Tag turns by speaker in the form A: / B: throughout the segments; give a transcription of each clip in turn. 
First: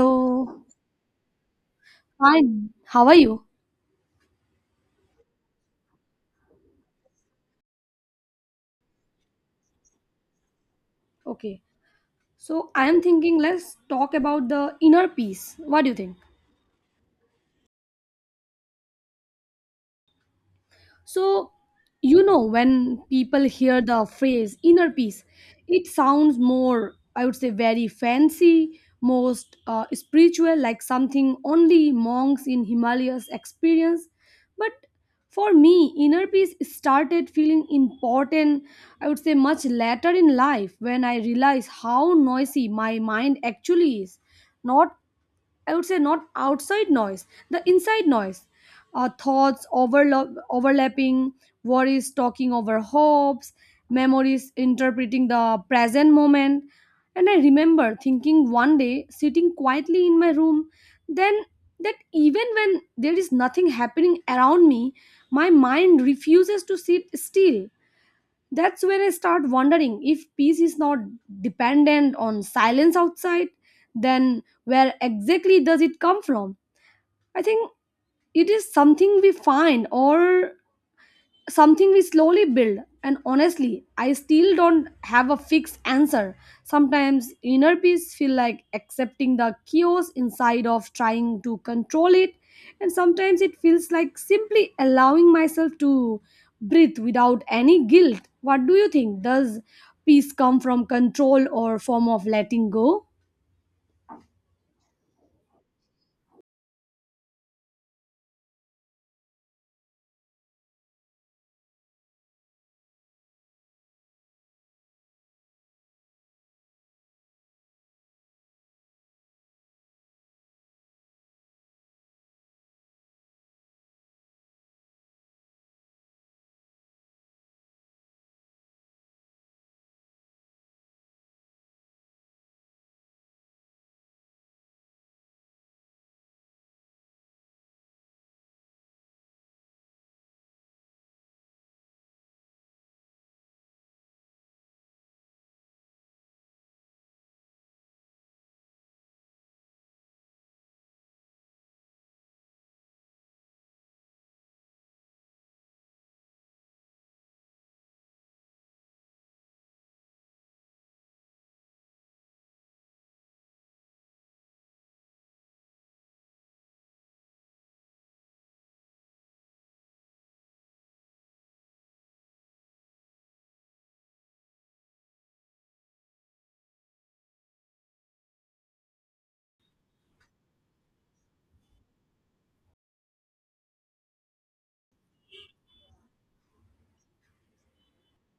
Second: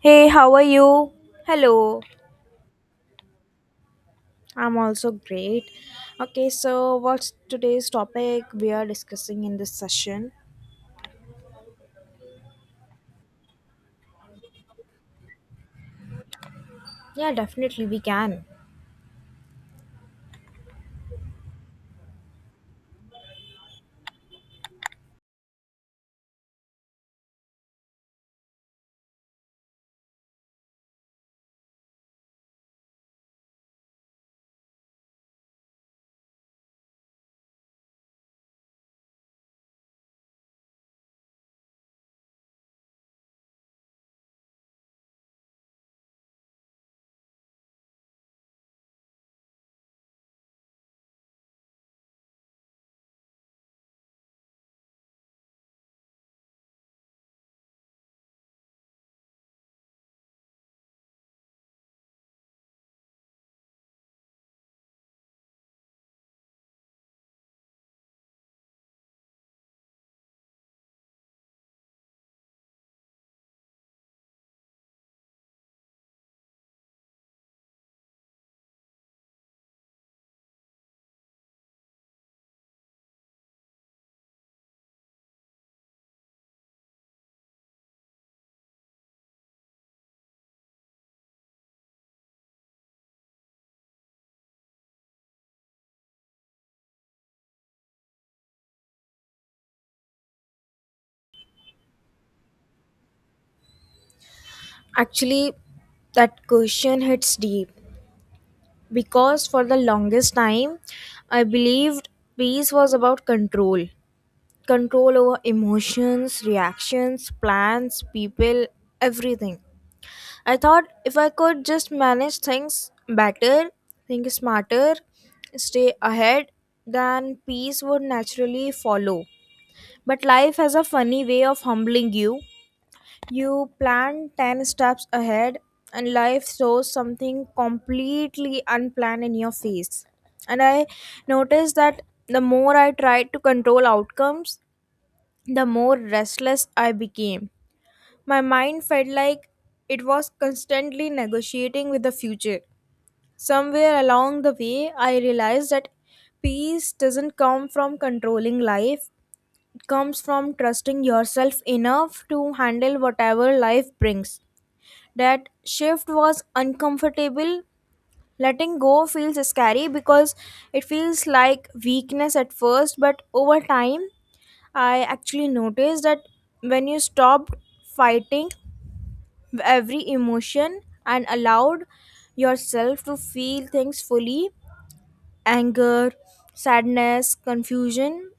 A: Hey, how are you? Hello.
B: Fine. How are you?
A: I'm also great. Okay, so what's today's topic we are discussing in this session?
B: Okay. So I am thinking let's talk about the inner peace. What do you think?
A: Yeah, definitely we can.
B: So, when people hear the phrase inner peace, it sounds more, I would say, very fancy, most spiritual, like something only monks in Himalayas experience. But for me, inner peace started feeling important, I would say, much later in life when I realized how noisy my mind actually is. Not I would say not outside noise, the inside noise. Thoughts overlapping, worries talking over hopes, memories interpreting the present moment. And I remember thinking one day, sitting quietly in my room, then that even when there is nothing happening around me, my mind refuses to sit still. That's when I start wondering if peace is not dependent on silence outside, then where exactly does it come from? I think it is something we find or something we slowly build. And honestly, I still don't have a fixed answer. Sometimes inner peace feel like accepting the chaos inside of trying to control it, and sometimes it feels like simply allowing myself to breathe without any guilt. What do you think? Does peace come from control or form of letting go?
A: Actually, that question hits deep because for the longest time, I believed peace was about control over emotions, reactions, plans, people, everything. I thought if I could just manage things better, think smarter, stay ahead, then peace would naturally follow. But life has a funny way of humbling you. You plan 10 steps ahead, and life throws something completely unplanned in your face. And I noticed that the more I tried to control outcomes, the more restless I became. My mind felt like it was constantly negotiating with the future. Somewhere along the way, I realized that peace doesn't come from controlling life, it comes from trusting yourself enough to handle whatever life brings. That shift was uncomfortable. Letting go feels scary because it feels like weakness at first, but over time, I actually noticed that when you stopped fighting, every emotion and allowed yourself to feel things fully anger, sadness, confusion.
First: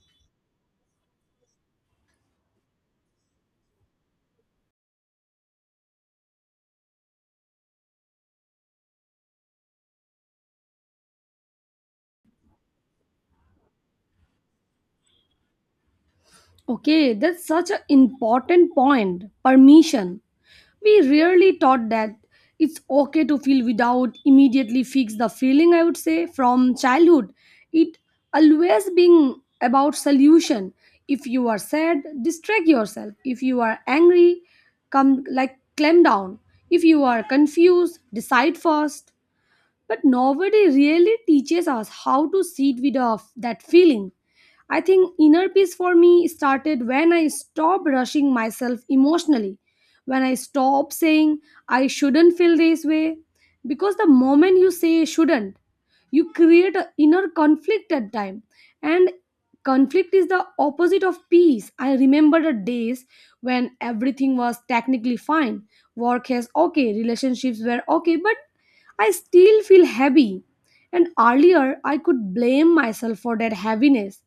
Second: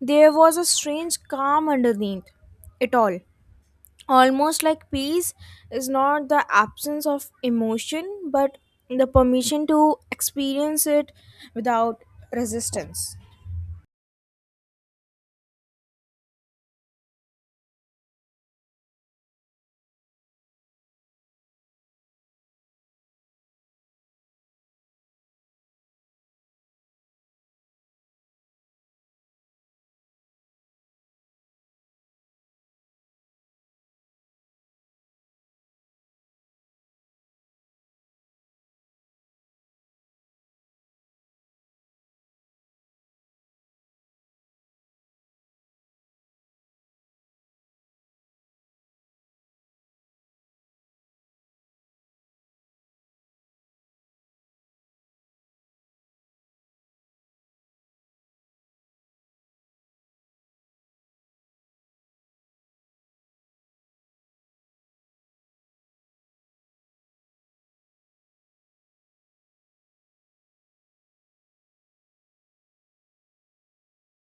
A: There was a strange calm underneath it all. Almost like peace is not the absence of emotion but the permission to experience it without resistance.
B: Okay, that's such an important point. Permission. We rarely taught that it's okay to feel without immediately fix the feeling, I would say, from childhood. It always being about solution. If you are sad, distract yourself. If you are angry, come like clamp down. If you are confused, decide first, but nobody really teaches us how to sit with of that feeling. I think inner peace for me started when I stopped rushing myself emotionally, when I stopped saying I shouldn't feel this way, because the moment you say shouldn't, you create an inner conflict at time, and conflict is the opposite of peace. I remember the days when everything was technically fine, work is okay, relationships were okay, but I still feel heavy, and earlier I could blame myself for that heaviness.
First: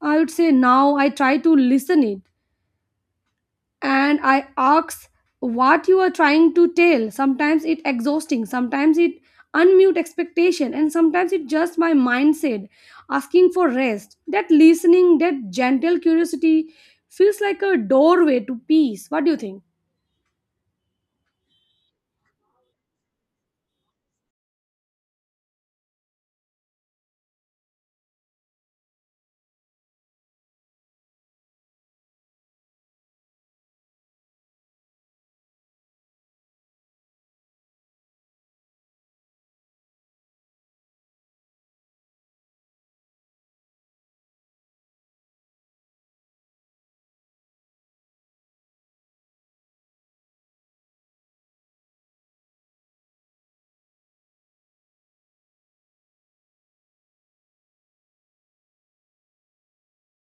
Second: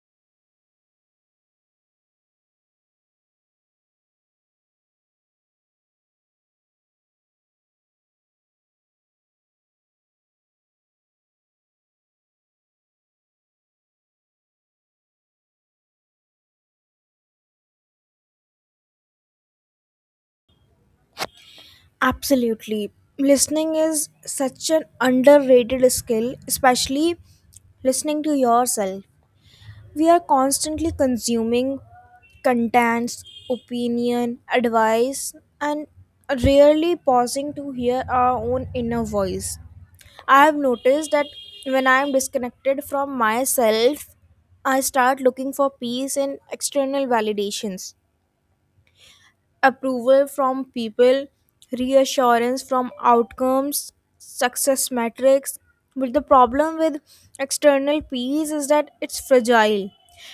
B: I would say now I try to listen it and I ask what you are trying to tell. Sometimes it exhausting, sometimes it unmute expectation, and sometimes it just my mindset asking for rest. That listening, that gentle curiosity feels like a doorway to peace. What do you think?
A: Absolutely. Listening is such an underrated skill, especially listening to yourself. We are constantly consuming contents, opinion, advice, and rarely pausing to hear our own inner voice. I have noticed that when I am disconnected from myself, I start looking for peace in external validations approval from people, reassurance from outcomes, success metrics. But the problem with external peace is that it's fragile.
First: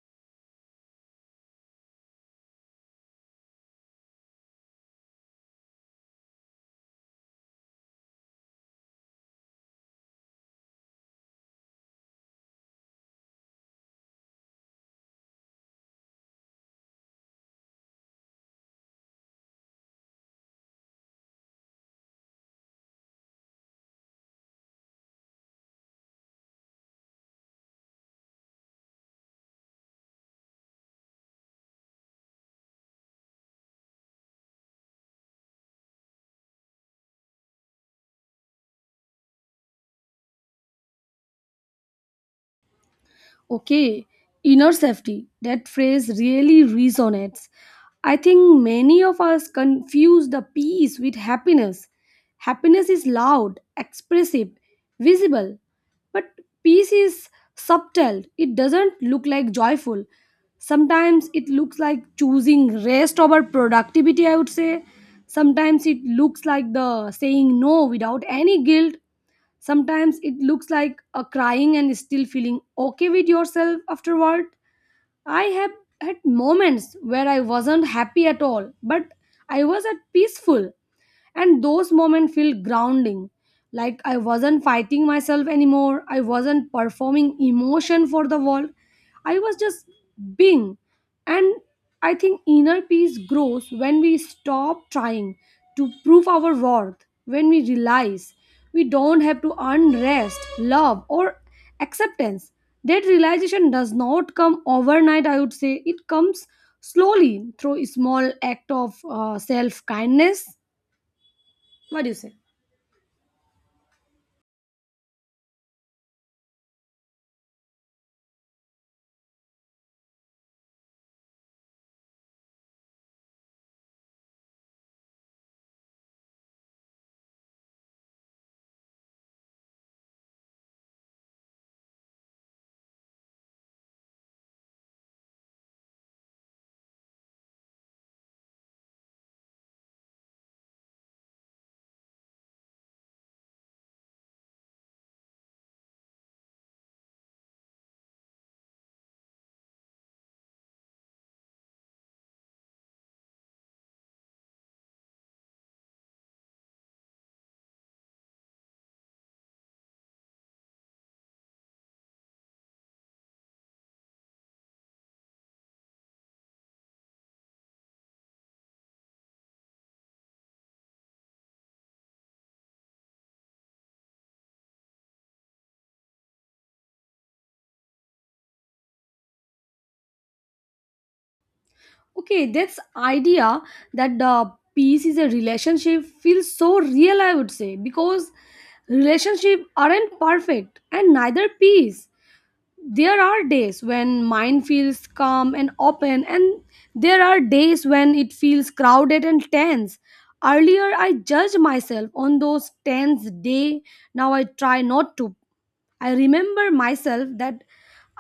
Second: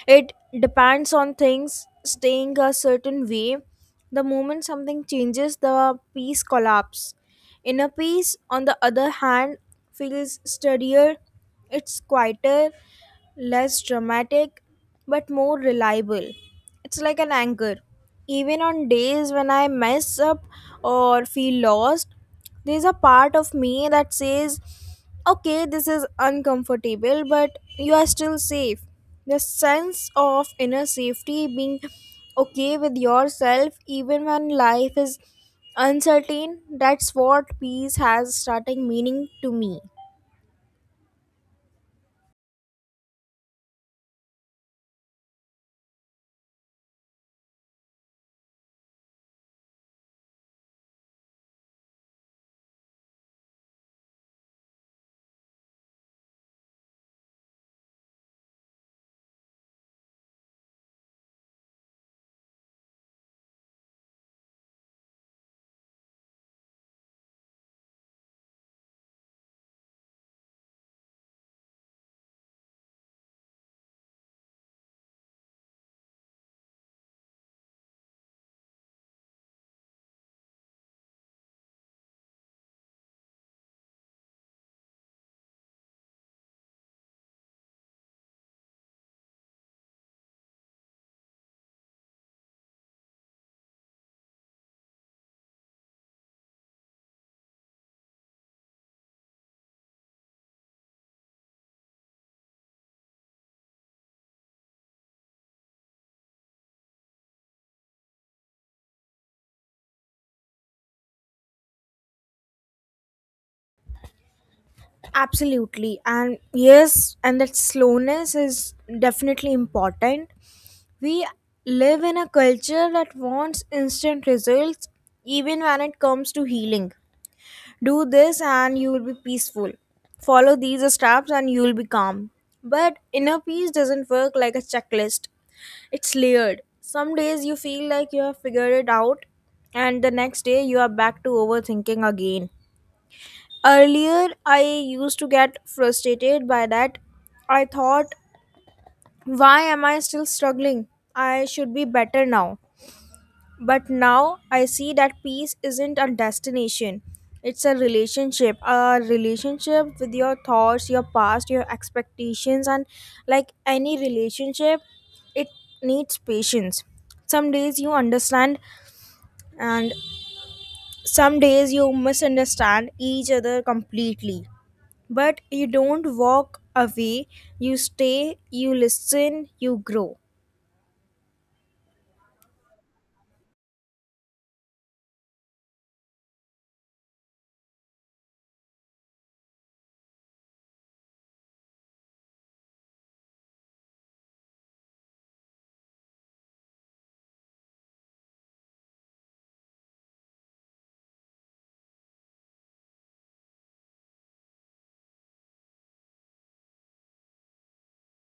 A: It depends on things staying a certain way. The moment something changes, the peace collapses. Inner peace, on the other hand, feels steadier, it's quieter, less dramatic, but more reliable. It's like an anchor. Even on days when I mess up or feel lost, there's a part of me that says, okay, this is uncomfortable, but you are still safe. The sense of inner safety, being okay with yourself even when life is uncertain, that's what peace has starting meaning to me.
B: Okay, inner safety. That phrase really resonates. I think many of us confuse the peace with happiness. Happiness is loud, expressive, visible, but peace is subtle. It doesn't look like joyful. Sometimes it looks like choosing rest over productivity, I would say. Sometimes it looks like the saying no without any guilt. Sometimes it looks like a crying and still feeling okay with yourself afterward. I have had moments where I wasn't happy at all, but I was at peaceful, and those moments feel grounding. Like I wasn't fighting myself anymore. I wasn't performing emotion for the world. I was just being. And I think inner peace grows when we stop trying to prove our worth, when we realize we don't have to earn rest, love or acceptance. That realization does not come overnight, I would say. It comes slowly through a small act of self kindness. What do you say?
A: Absolutely. And yes, and that slowness is definitely important. We live in a culture that wants instant results even when it comes to healing. Do this and you will be peaceful, follow these steps and you will be calm, but inner peace doesn't work like a checklist. It's layered. Some days you feel like you have figured it out, and the next day you are back to overthinking again. Earlier I used to get frustrated by that. I thought, why am I still struggling? I should be better now. But now I see that peace isn't a destination. It's a relationship with your thoughts, your past, your expectations, and like any relationship, it needs patience. Some days you understand, and some days you misunderstand each other completely. But you don't walk away, you stay, you listen, you grow.
B: Okay, that's idea that the peace is a relationship feels so real, I would say, because relationship aren't perfect and neither peace. There are days when mind feels calm and open, and there are days when it feels crowded and tense. Earlier I judged myself on those tense day. Now I try not to. i remember myself that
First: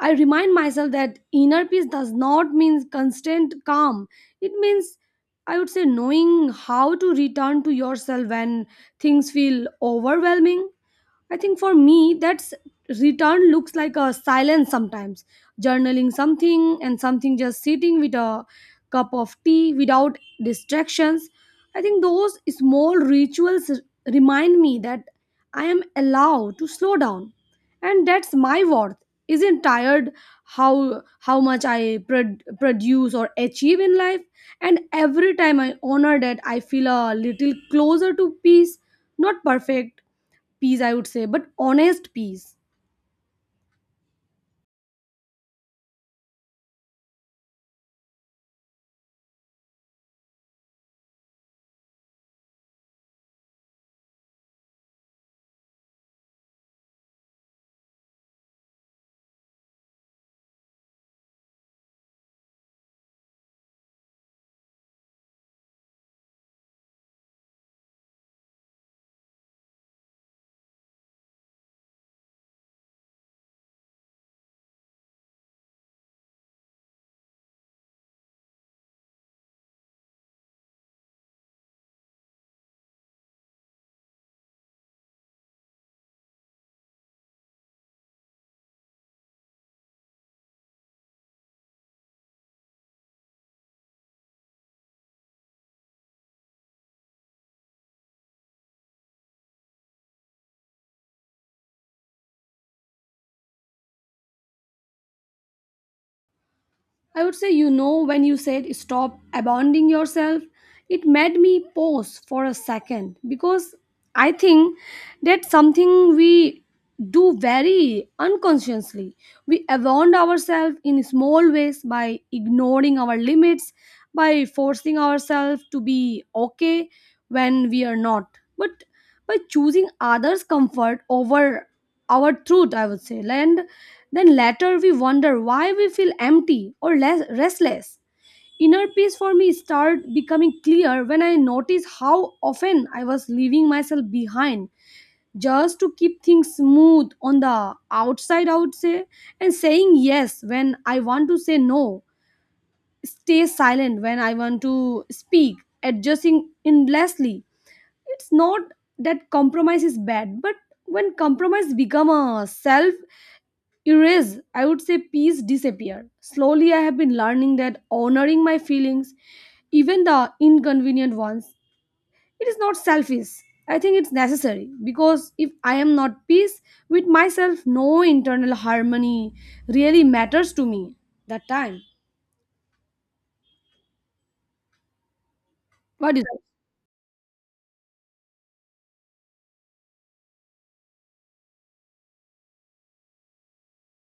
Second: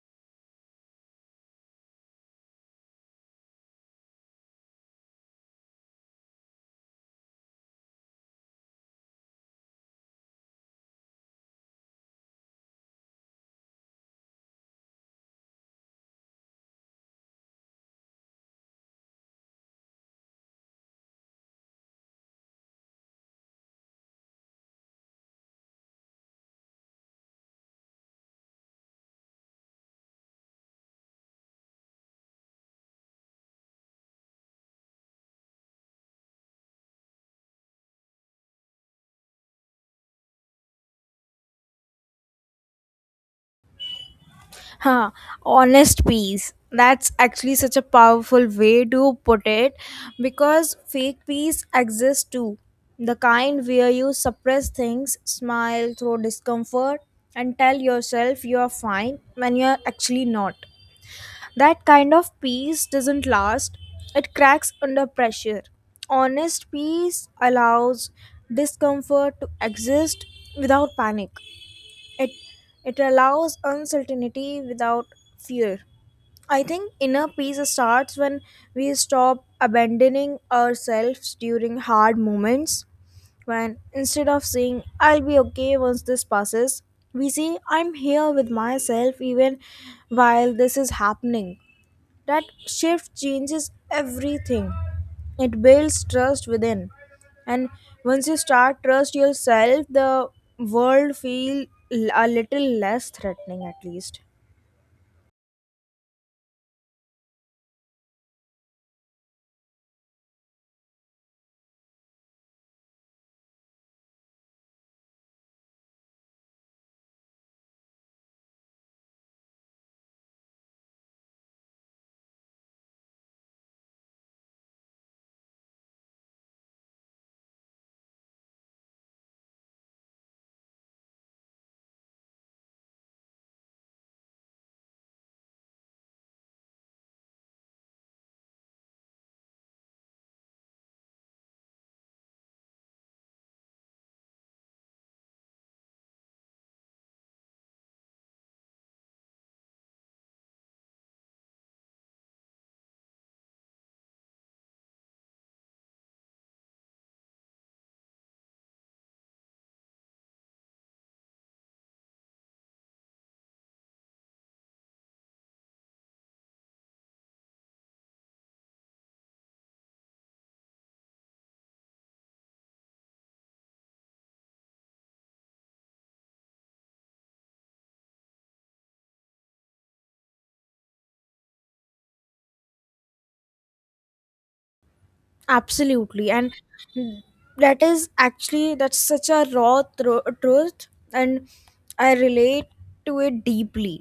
B: i remind myself that inner peace does not mean constant calm. It means, I would say, knowing how to return to yourself when things feel overwhelming. I think for me, that's return looks like a silence sometimes. Journaling something and something just sitting with a cup of tea without distractions. I think those small rituals remind me that I am allowed to slow down. And that's my worth. Isn't tired how much I produce or achieve in life, and every time I honor that, I feel a little closer to peace. Not perfect, peace, I would say, but honest peace.
A: Huh, honest peace. That's actually such a powerful way to put it because fake peace exists too. The kind where you suppress things, smile through discomfort, and tell yourself you are fine when you're actually not. That kind of peace doesn't last, it cracks under pressure. Honest peace allows discomfort to exist without panic. It it allows uncertainty without fear. I think inner peace starts when we stop abandoning ourselves during hard moments. When instead of saying, I'll be okay once this passes, we say, I'm here with myself even while this is happening. That shift changes everything. It builds trust within. And once you start trust yourself, the world feel a little less threatening at least.
B: I would say, when you said stop abounding yourself, it made me pause for a second, because I think that's something we do very unconsciously. We abound ourselves in small ways by ignoring our limits, by forcing ourselves to be okay when we are not, but by choosing others comfort over our truth, I would say. And then later we wonder why we feel empty or less restless. Inner peace for me started becoming clear when I noticed how often I was leaving myself behind just to keep things smooth on the outside, I would say, and saying yes when I want to say no, stay silent when I want to speak, adjusting endlessly. It's not that compromise is bad, but when compromise become a self erase, I would say, peace disappear slowly. I have been learning that honoring my feelings, even the inconvenient ones, it is not selfish. I think it's necessary, because if I am not peace with myself, no internal harmony really matters to me that time. What is
A: Absolutely.
B: it?
A: And that is actually that's such a raw truth, and I relate to it deeply.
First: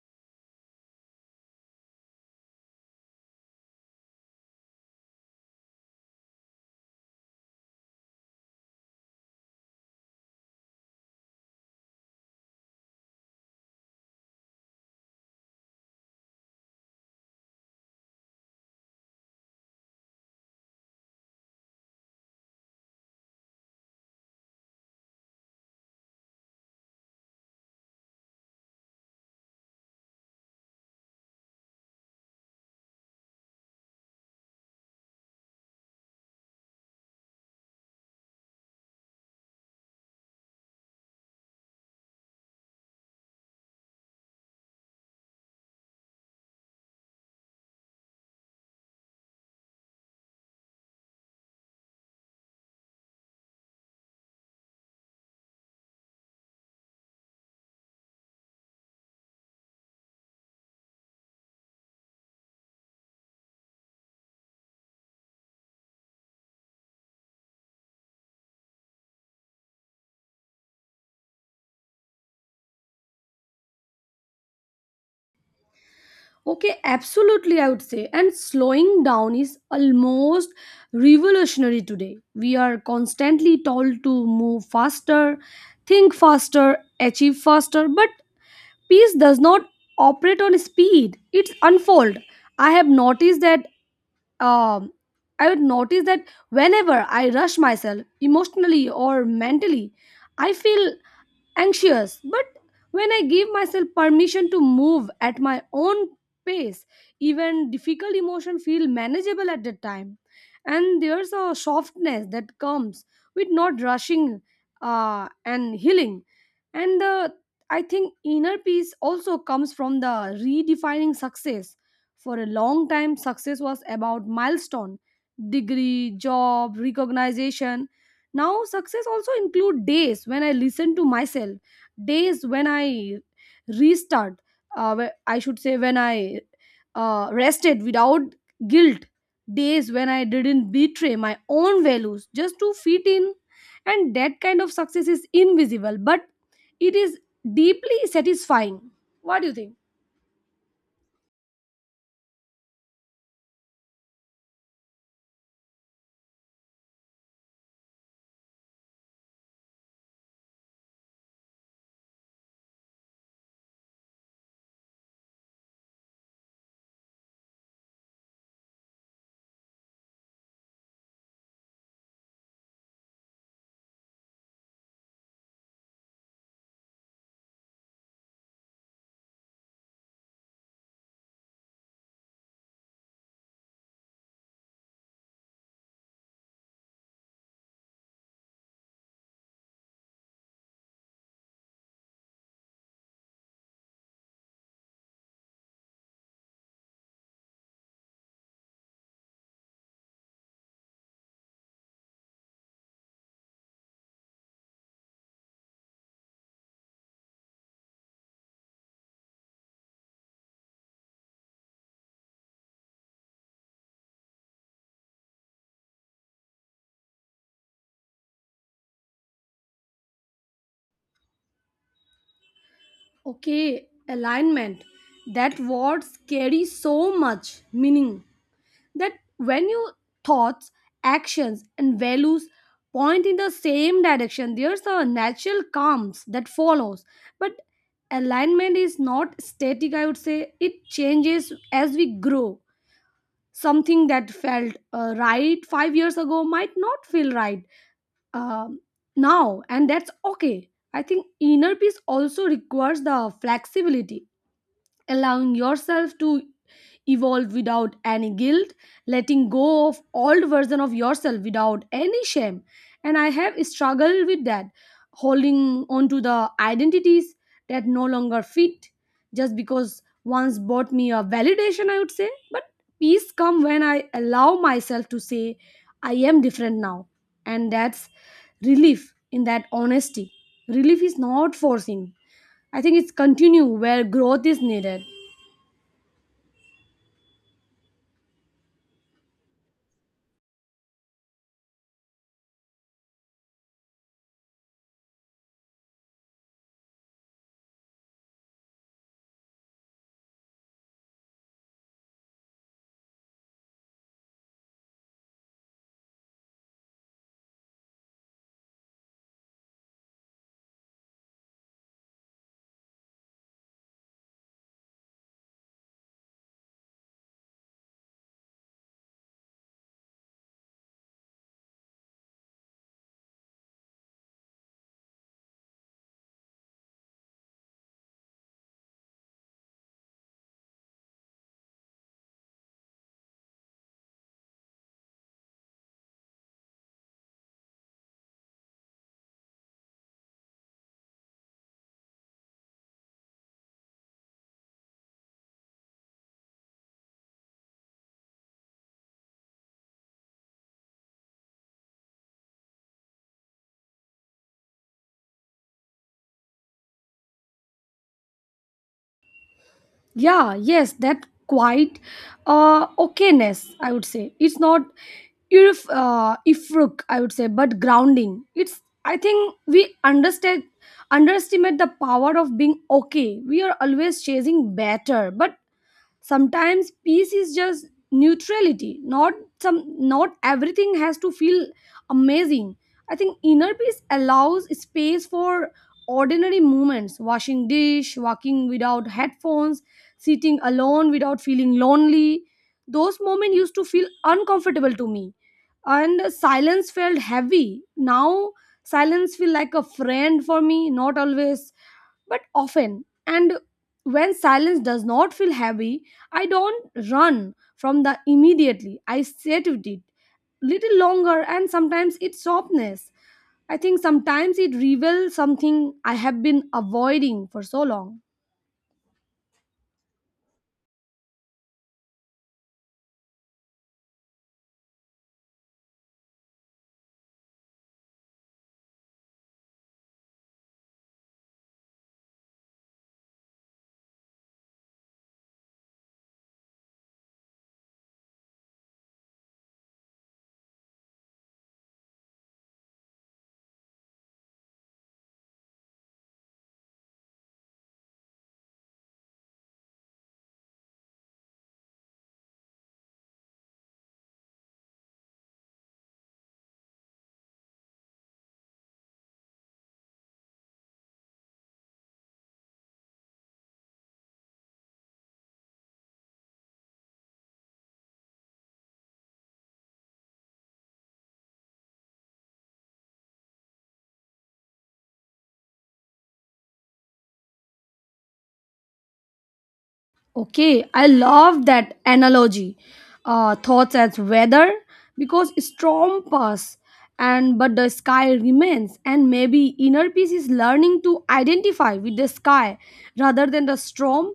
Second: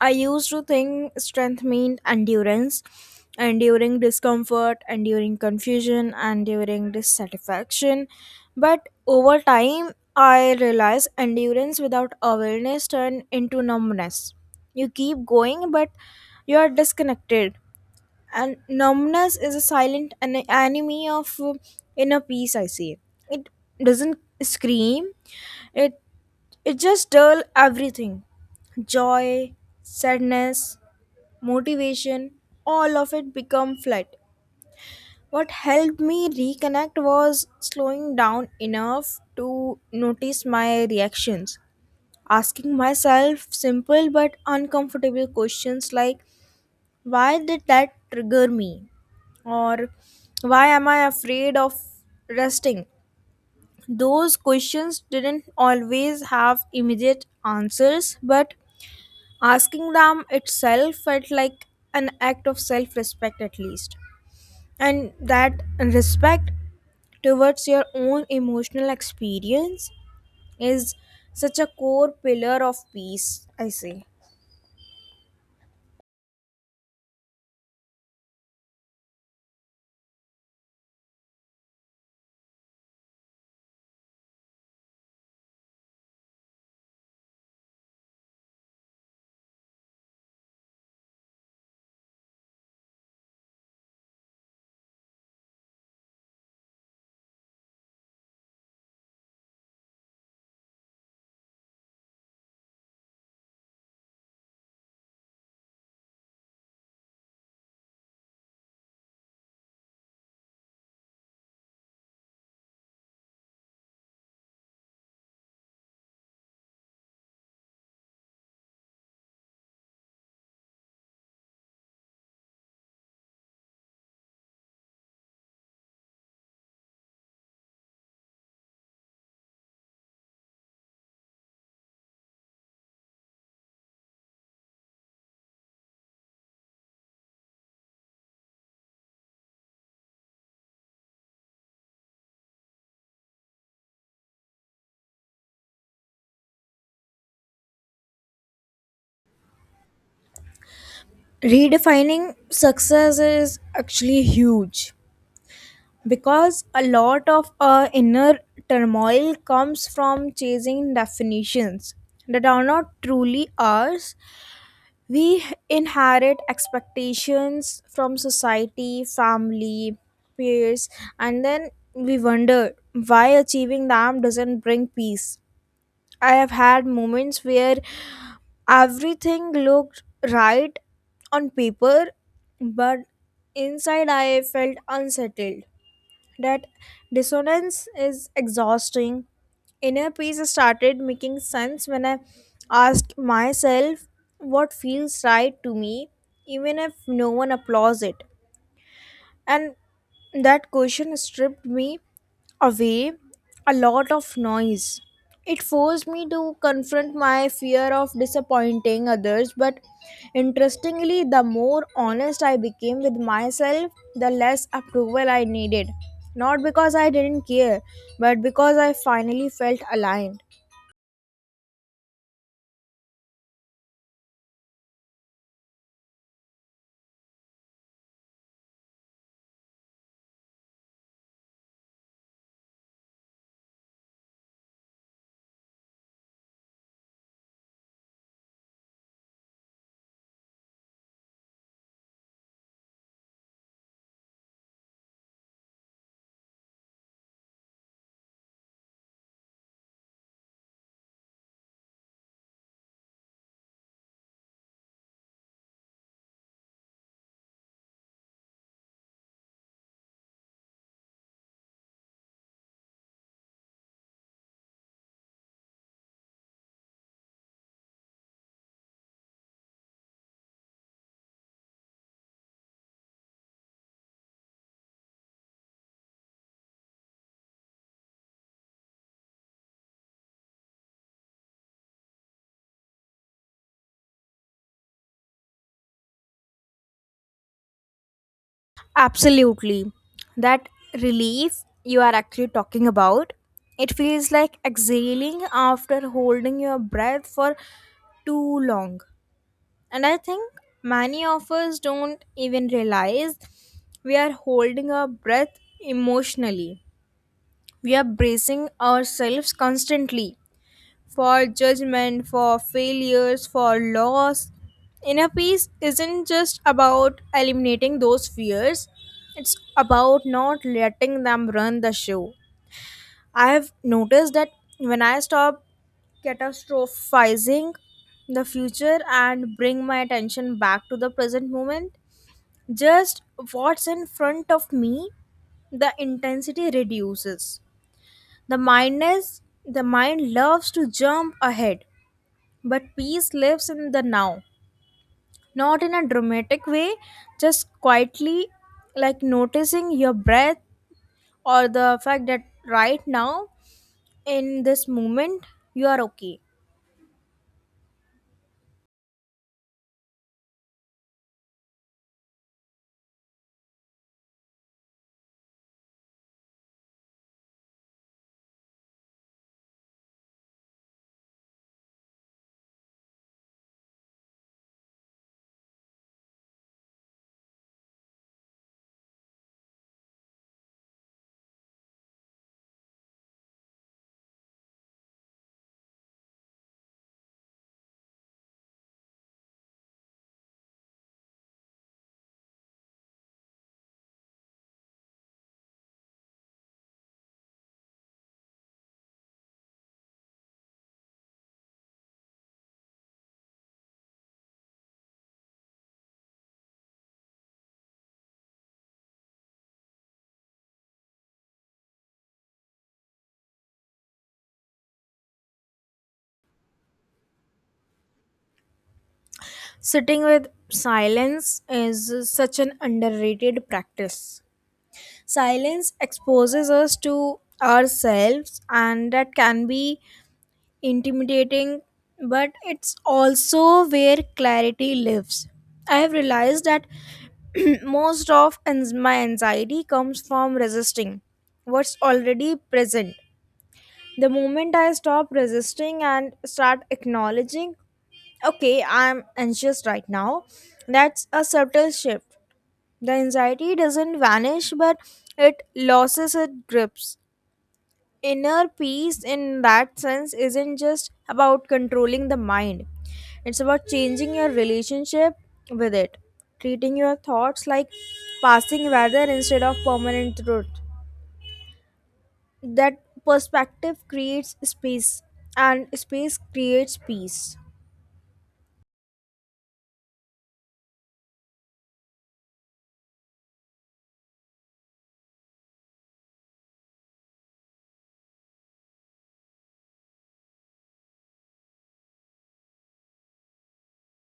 A: I used to think strength meant endurance, enduring discomfort, enduring confusion, enduring dissatisfaction, but over time I realized endurance without awareness turned into numbness. You keep going but you are disconnected, and numbness is a silent enemy of inner peace I say. It doesn't scream, it it just dull everything, joy, sadness, motivation, all of it become flat. What helped me reconnect was slowing down enough to notice my reactions, asking myself simple but uncomfortable questions like, why did that trigger me, or why am I afraid of resting. Those questions didn't always have immediate answers, but asking them itself felt like an act of self respect at least, and that respect towards your own emotional experience is such a core pillar of peace I say.
B: Okay, absolutely, I would say. And slowing down is almost revolutionary today. We are constantly told to move faster, think faster, achieve faster, but peace does not operate on speed, it's unfold. I have noticed that. Um, I would notice that whenever I rush myself emotionally or mentally, I feel anxious, but when I give myself permission to move at my own pace, even difficult emotion feel manageable at the time, and there's a softness that comes with not rushing and healing. And the I think inner peace also comes from the redefining success. For a long time, success was about milestone, degree, job, recognition. Now success also include days when I listen to myself, days when I restart I should say when I rested without guilt, days when I didn't betray my own values just to fit in. And that kind of success is invisible, but it is deeply satisfying. What do you think?
A: Redefining success is actually huge because a lot of our inner turmoil comes from chasing definitions that are not truly ours. We inherit expectations from society, family, peers, and then we wonder why achieving them doesn't bring peace. I have had moments where everything looked right on paper, but inside I felt unsettled. That dissonance is exhausting. Inner peace started making sense when I asked myself, what feels right to me, even if no one applauds it. And that question stripped me away a lot of noise. It forced me to confront my fear of disappointing others, but interestingly, the more honest I became with myself, the less approval I needed. Not because I didn't care, but because I finally felt aligned.
B: Okay, alignment. That word carries so much meaning. That when your thoughts, actions, and values point in the same direction, there's a natural calms that follows. But alignment is not static, I would say, it changes as we grow. Something that felt right 5 years ago might not feel right um, now, and that's okay. I think inner peace also requires the flexibility, allowing yourself to evolve without any guilt, letting go of old version of yourself without any shame. And I have struggled with that, holding on to the identities that no longer fit just because once bought me a validation, I would say. But peace come when I allow myself to say I am different now. And that's relief in that honesty. Relief is not forcing, I think it's continue where growth is needed.
A: Absolutely. That relief you are actually talking about, it feels like exhaling after holding your breath for too long. And I think many of us don't even realize we are holding our breath emotionally. We are bracing ourselves constantly for judgment, for failures, for loss. Inner peace isn't just about eliminating those fears, it's about not letting them run the show. I've noticed that when I stop catastrophizing the future and bring my attention back to the present moment. Just what's in front of me, the intensity reduces. The mind loves to jump ahead, but peace lives in the now, not in a dramatic way, just quietly, like noticing your breath or the fact that right now in this moment you are okay.
B: Yeah, yes, that quite okayness, I would say. It's not if ifruk, I would say, but grounding. It's, I think, we understand underestimate the power of being okay. We are always chasing better, but sometimes peace is just neutrality. Not some not everything has to feel amazing. I think inner peace allows space for ordinary moments, washing dish, walking without headphones, sitting alone without feeling lonely. Those moments used to feel uncomfortable to me, and silence felt heavy. Now silence feel like a friend for me, not always but often. And when silence does not feel heavy, I don't run from the immediately. I sit with it little longer, and sometimes it's softness. I think sometimes it reveals something I have been avoiding for so long.
A: Sitting with silence is such an underrated practice. Silence exposes us to ourselves, and that can be intimidating, but it's also where clarity lives. I have realized that most of my anxiety comes from resisting what's already present. The moment I stop resisting and start acknowledging, okay, I'm anxious right now. That's a subtle shift. The anxiety doesn't vanish, but it loses its grips. Inner peace, in that sense, isn't just about controlling the mind, it's about changing your relationship with it, treating your thoughts like passing weather instead of permanent truth. That perspective creates space, and space creates peace.
B: Okay, I love that analogy. Thoughts as weather, because storm pass and but the sky remains, and maybe inner peace is learning to identify with the sky rather than the storm.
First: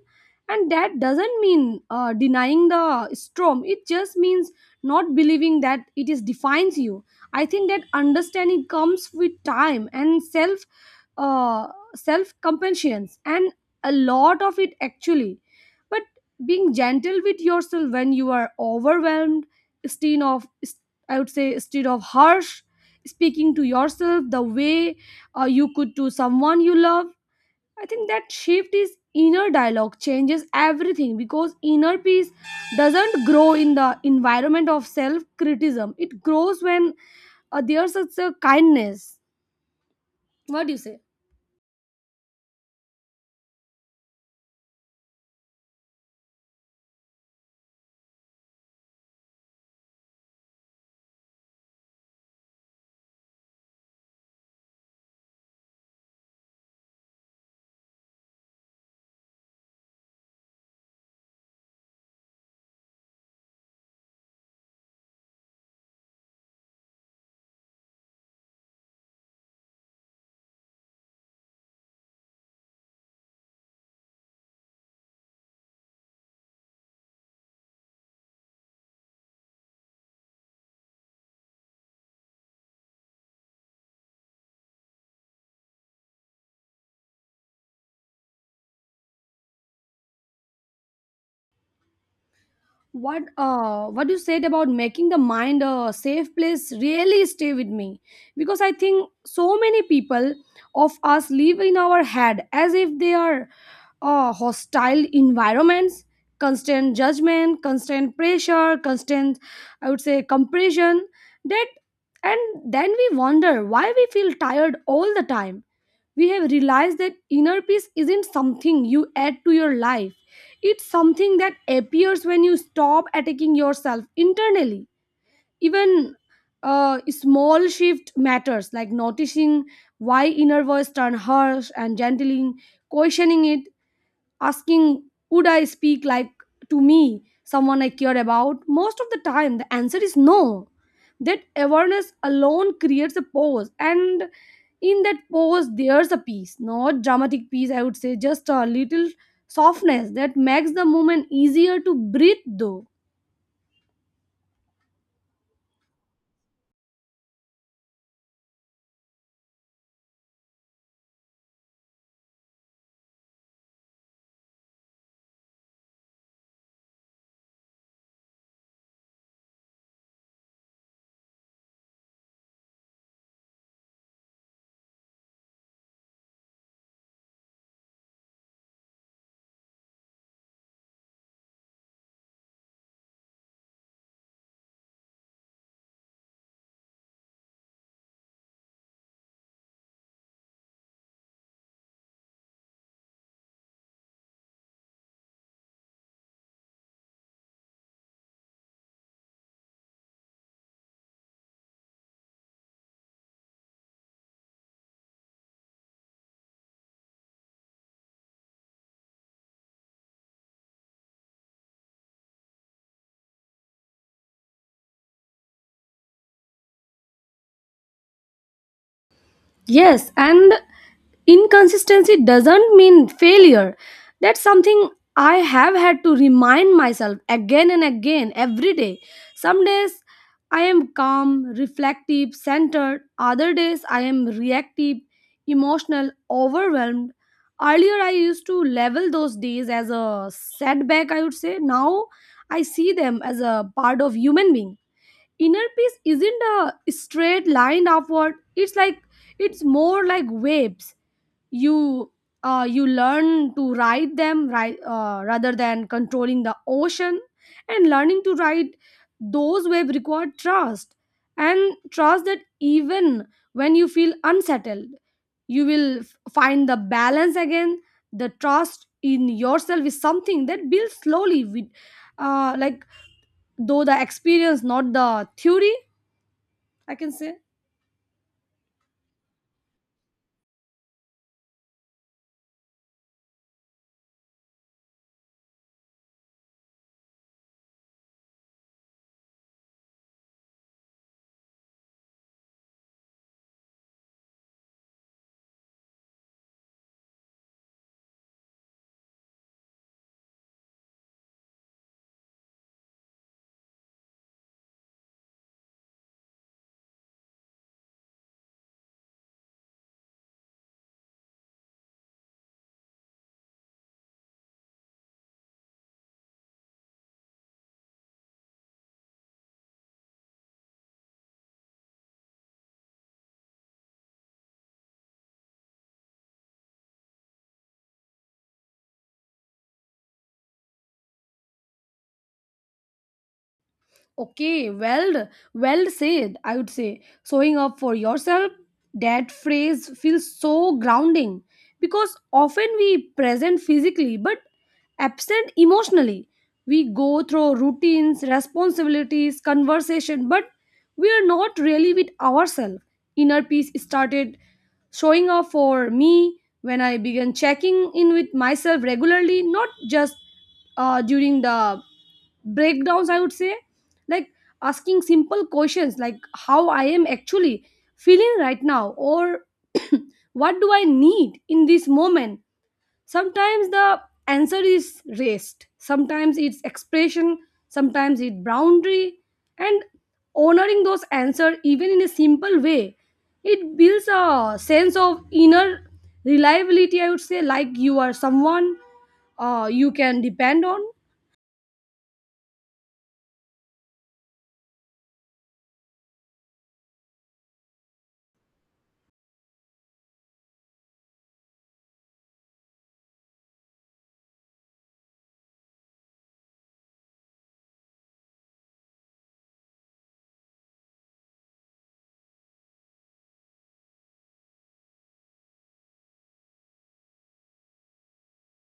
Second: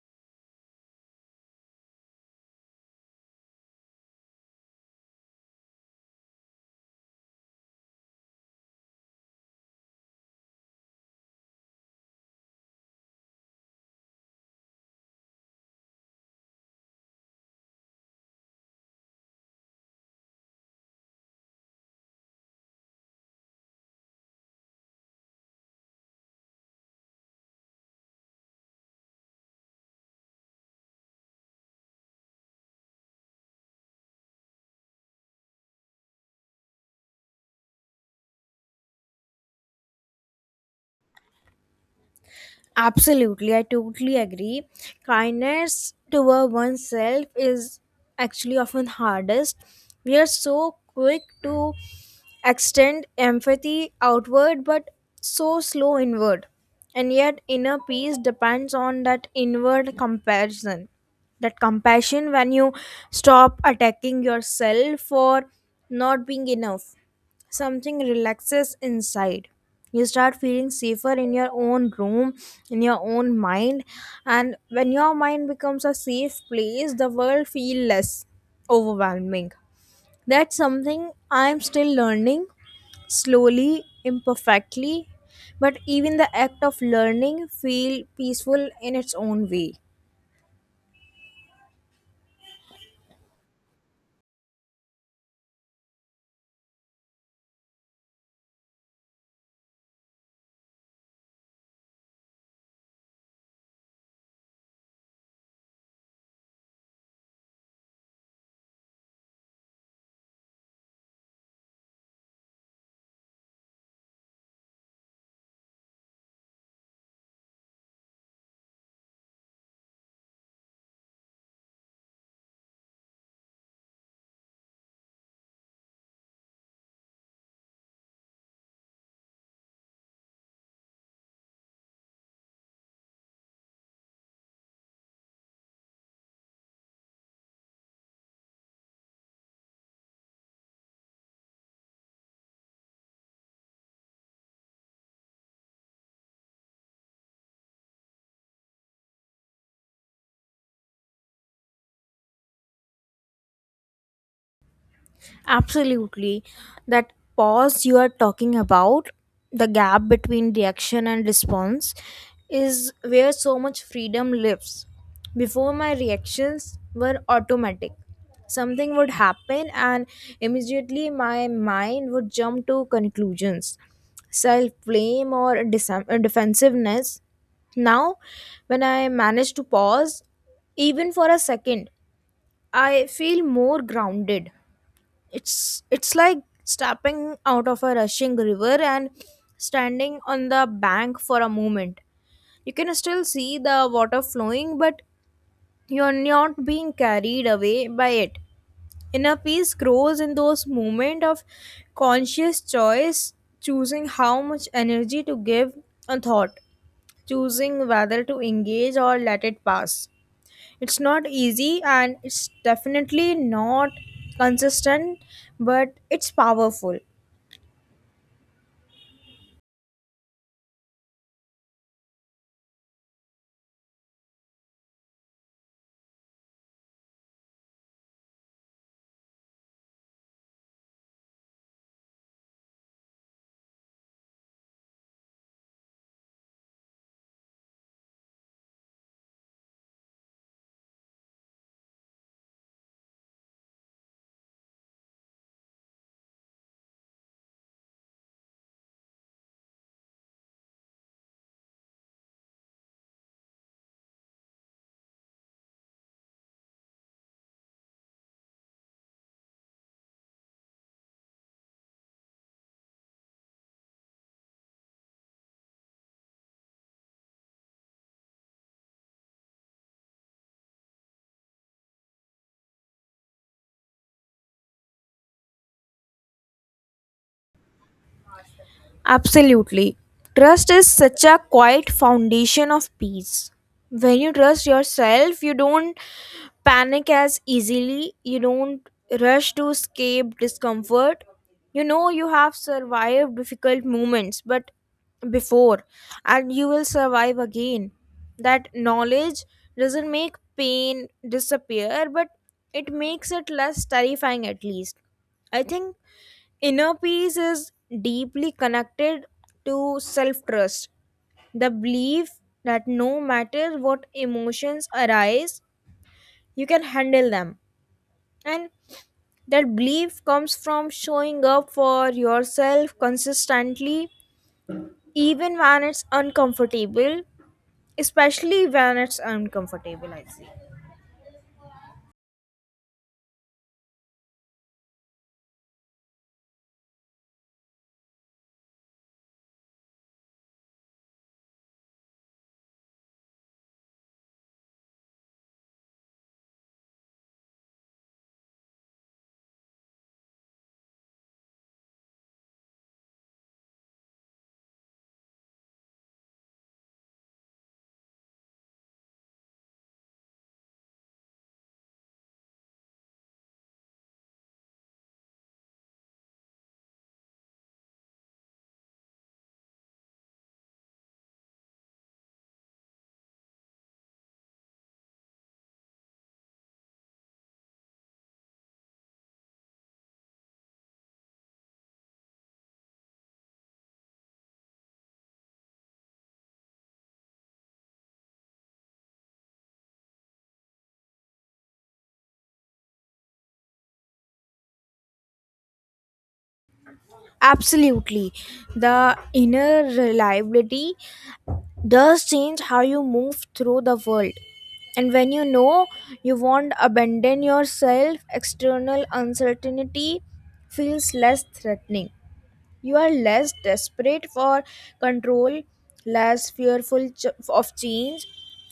B: And that doesn't mean denying the storm, it just means not believing that it is defines you. I think that understanding comes with time and uh, self compassion and a lot of it actually. But being gentle with yourself when you are overwhelmed instead of, I would say, instead of harsh, speaking to yourself the way you could to someone you love. I think that shift is inner dialogue changes everything, because inner peace doesn't grow in the environment of self criticism. It grows when there's such a kindness. What do you say?
A: Absolutely, I totally agree. Kindness toward oneself is actually often hardest. We are so quick to extend empathy outward but so slow inward. And yet inner peace depends on that inward comparison. That compassion, when you stop attacking yourself for not being enough, something relaxes inside. You start feeling safer in your own room, in your own mind, and when your mind becomes a safe place the world feel less overwhelming. That's something I'm still learning, slowly, imperfectly, but even the act of learning feel peaceful in its own way.
B: What what you said about making the mind a safe place really stay with me, because I think so many people of us live in our head as if they are hostile environments. Constant judgment, constant pressure, constant, I would say, compression that. And then we wonder why we feel tired all the time. We have realized that inner peace isn't something you add to your life. It's something that appears when you stop attacking yourself internally. Even a small shift matters, like noticing why inner voice turn harsh and gently questioning it asking, would I speak like to me, someone I care about? Most of the time, the answer is no. That awareness alone creates a pause, and in that pause, there's a peace, not dramatic peace, I would say, just a little softness that makes the moment easier to breathe, though.
A: Absolutely. That pause you are talking about, the gap between reaction and response, is where so much freedom lives. Before, my reactions were automatic. Something would happen, and immediately my mind would jump to conclusions, self blame, or defensiveness. Now, when I manage to pause, even for a second, I feel more grounded. It's like stepping out of a rushing river and standing on the bank for a moment. You can still see the water flowing but you're not being carried away by it. Inner peace grows in those moments of conscious choice, choosing how much energy to give a thought, choosing whether to engage or let it pass. It's not easy and it's definitely not consistent, but it's powerful.
B: Yes, and inconsistency doesn't mean failure. That's something I have had to remind myself again and again every day. Some days I am calm, reflective, centered. Other days I am reactive, emotional, overwhelmed. Earlier I used to level those days as a setback, I would say. Now I see them as a part of human being. Inner peace isn't a straight line upward. It's like, it's more like waves. You you learn to ride them right, rather than controlling the ocean. And learning to ride those waves require trust, and trust that even when you feel unsettled, you will find the balance again. The trust in yourself is something that builds slowly with, like, though the experience, not the theory, I can say.
A: Absolutely. Trust is such a quiet foundation of peace. When you trust yourself, you don't panic as easily, you don't rush to escape discomfort. You know you have survived difficult moments, but before, and you will survive again. That knowledge doesn't make pain disappear, but it makes it less terrifying at least. I think inner peace is deeply connected to self trust, the belief that no matter what emotions arise, you can handle them. And that belief comes from showing up for yourself consistently, even when it's uncomfortable, especially when it's uncomfortable, I see.
B: Okay, well, well said, I would say. Showing up for yourself, that phrase feels so grounding because often we present physically but absent emotionally. We go through routines, responsibilities, conversation, but we are not really with ourselves. Inner peace started showing up for me when I began checking in with myself regularly, not just during the breakdowns, I would say. Like, asking simple questions like how I am actually feeling right now, or what do I need in this moment. Sometimes the answer is rest, sometimes it's expression, sometimes it's boundary. And honoring those answers, even in a simple way, it builds a sense of inner reliability, I would say. Like, you are someone you can depend on.
A: Absolutely. The inner reliability does change how you move through the world. And when you know you won't abandon yourself, external uncertainty feels less threatening. You are less desperate for control, less fearful of change.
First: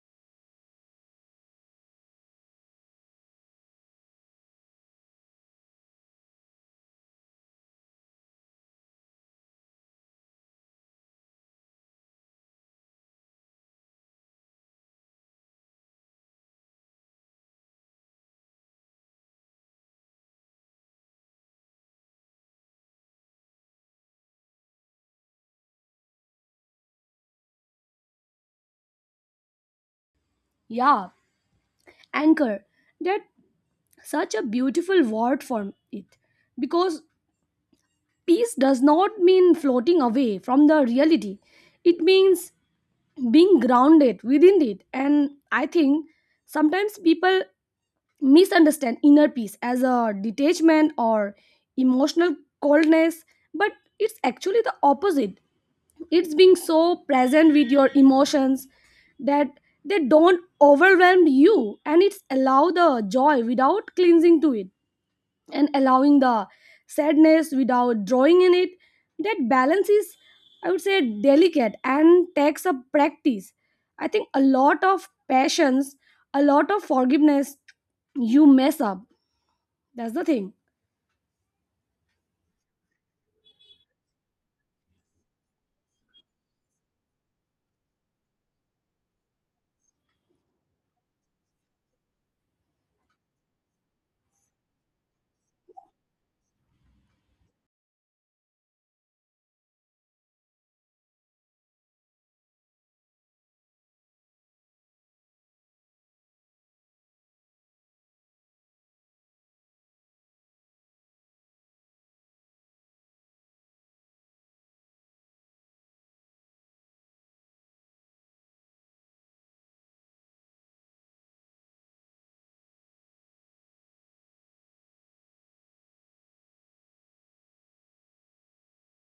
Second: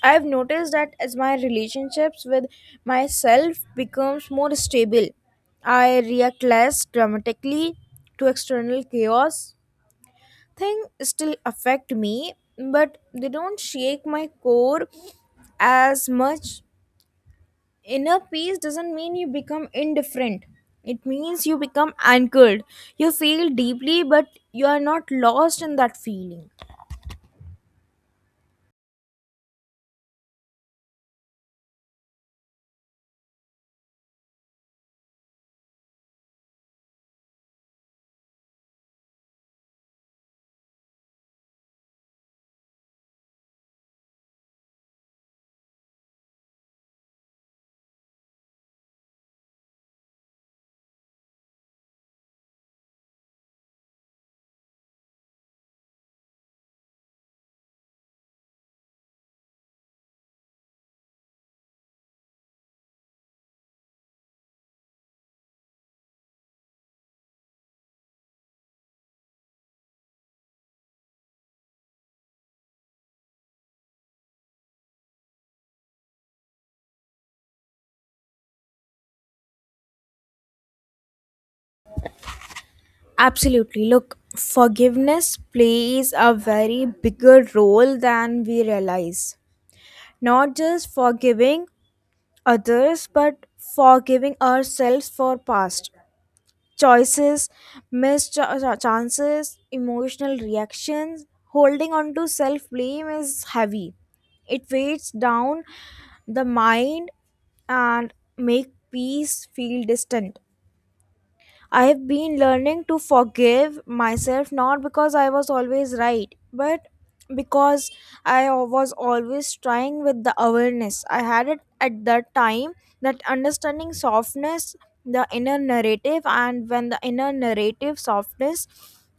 A: I've noticed that as my relationships with myself becomes more stable, I react less dramatically to external chaos. Things still affect me, but they don't shake my core as much. Inner peace doesn't mean you become indifferent. It means you become anchored. You feel deeply, but you are not lost in that feeling.
B: Yeah, anchor, that, such a beautiful word for it, because peace does not mean floating away from the reality. It means being grounded within it. And I think sometimes people misunderstand inner peace as a detachment or emotional coldness, but it's actually the opposite. It's being so present with your emotions that they don't overwhelm you, and it's allow the joy without cleansing to it and allowing the sadness without drawing in it. That balance is, I would say, delicate and takes a practice. I think a lot of passions, a lot of forgiveness. You mess up, that's the thing.
A: Absolutely. Look, forgiveness plays a very bigger role than we realize. Not just forgiving others, but forgiving ourselves for past choices, missed chances, emotional reactions. Holding on to self blame is heavy. It weighs down the mind and make peace feel distant. I have been learning to forgive myself not because I was always right, but because I was always trying with the awareness I had it at that time. That understanding softness, the inner narrative, and when the inner narrative softness,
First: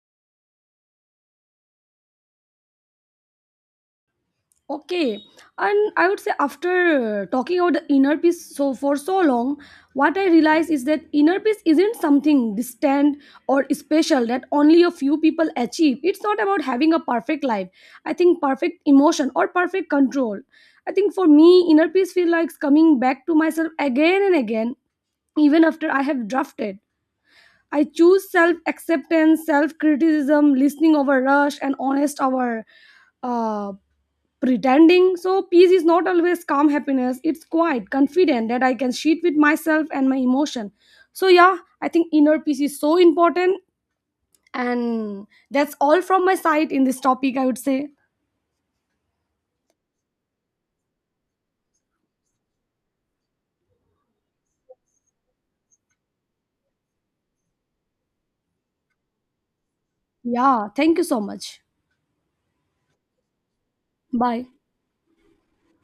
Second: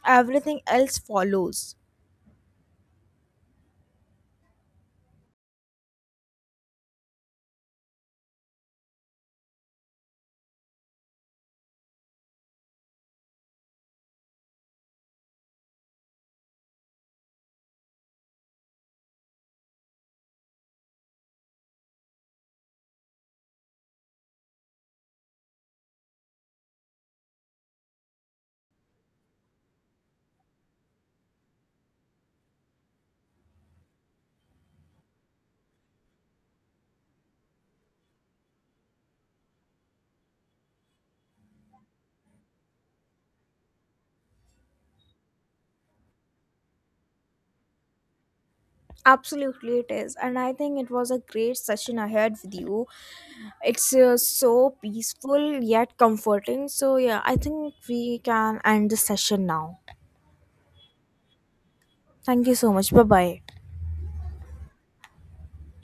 A: everything else follows.
B: Okay, and I would say after talking about the inner peace so for so long, what I realized is that inner peace isn't something distant or special that only a few people achieve. It's not about having a perfect life. I think perfect emotion or perfect control. I think for me, inner peace feels like coming back to myself again and again, even after I have drafted. I choose self acceptance, self criticism, listening over rush, and honest over uh, pretending. So peace is not always calm happiness. It's quiet, confident that I can sit with myself and my emotion. So yeah, I think inner peace is so important, and that's all from my side in this topic, I would say.
A: Absolutely, it is, and I think it was a great session I had with you. It's so peaceful yet comforting. So, yeah, I think we can end the session now.
B: Yeah, thank you so much.
A: Thank you so much. Bye bye.
B: Bye.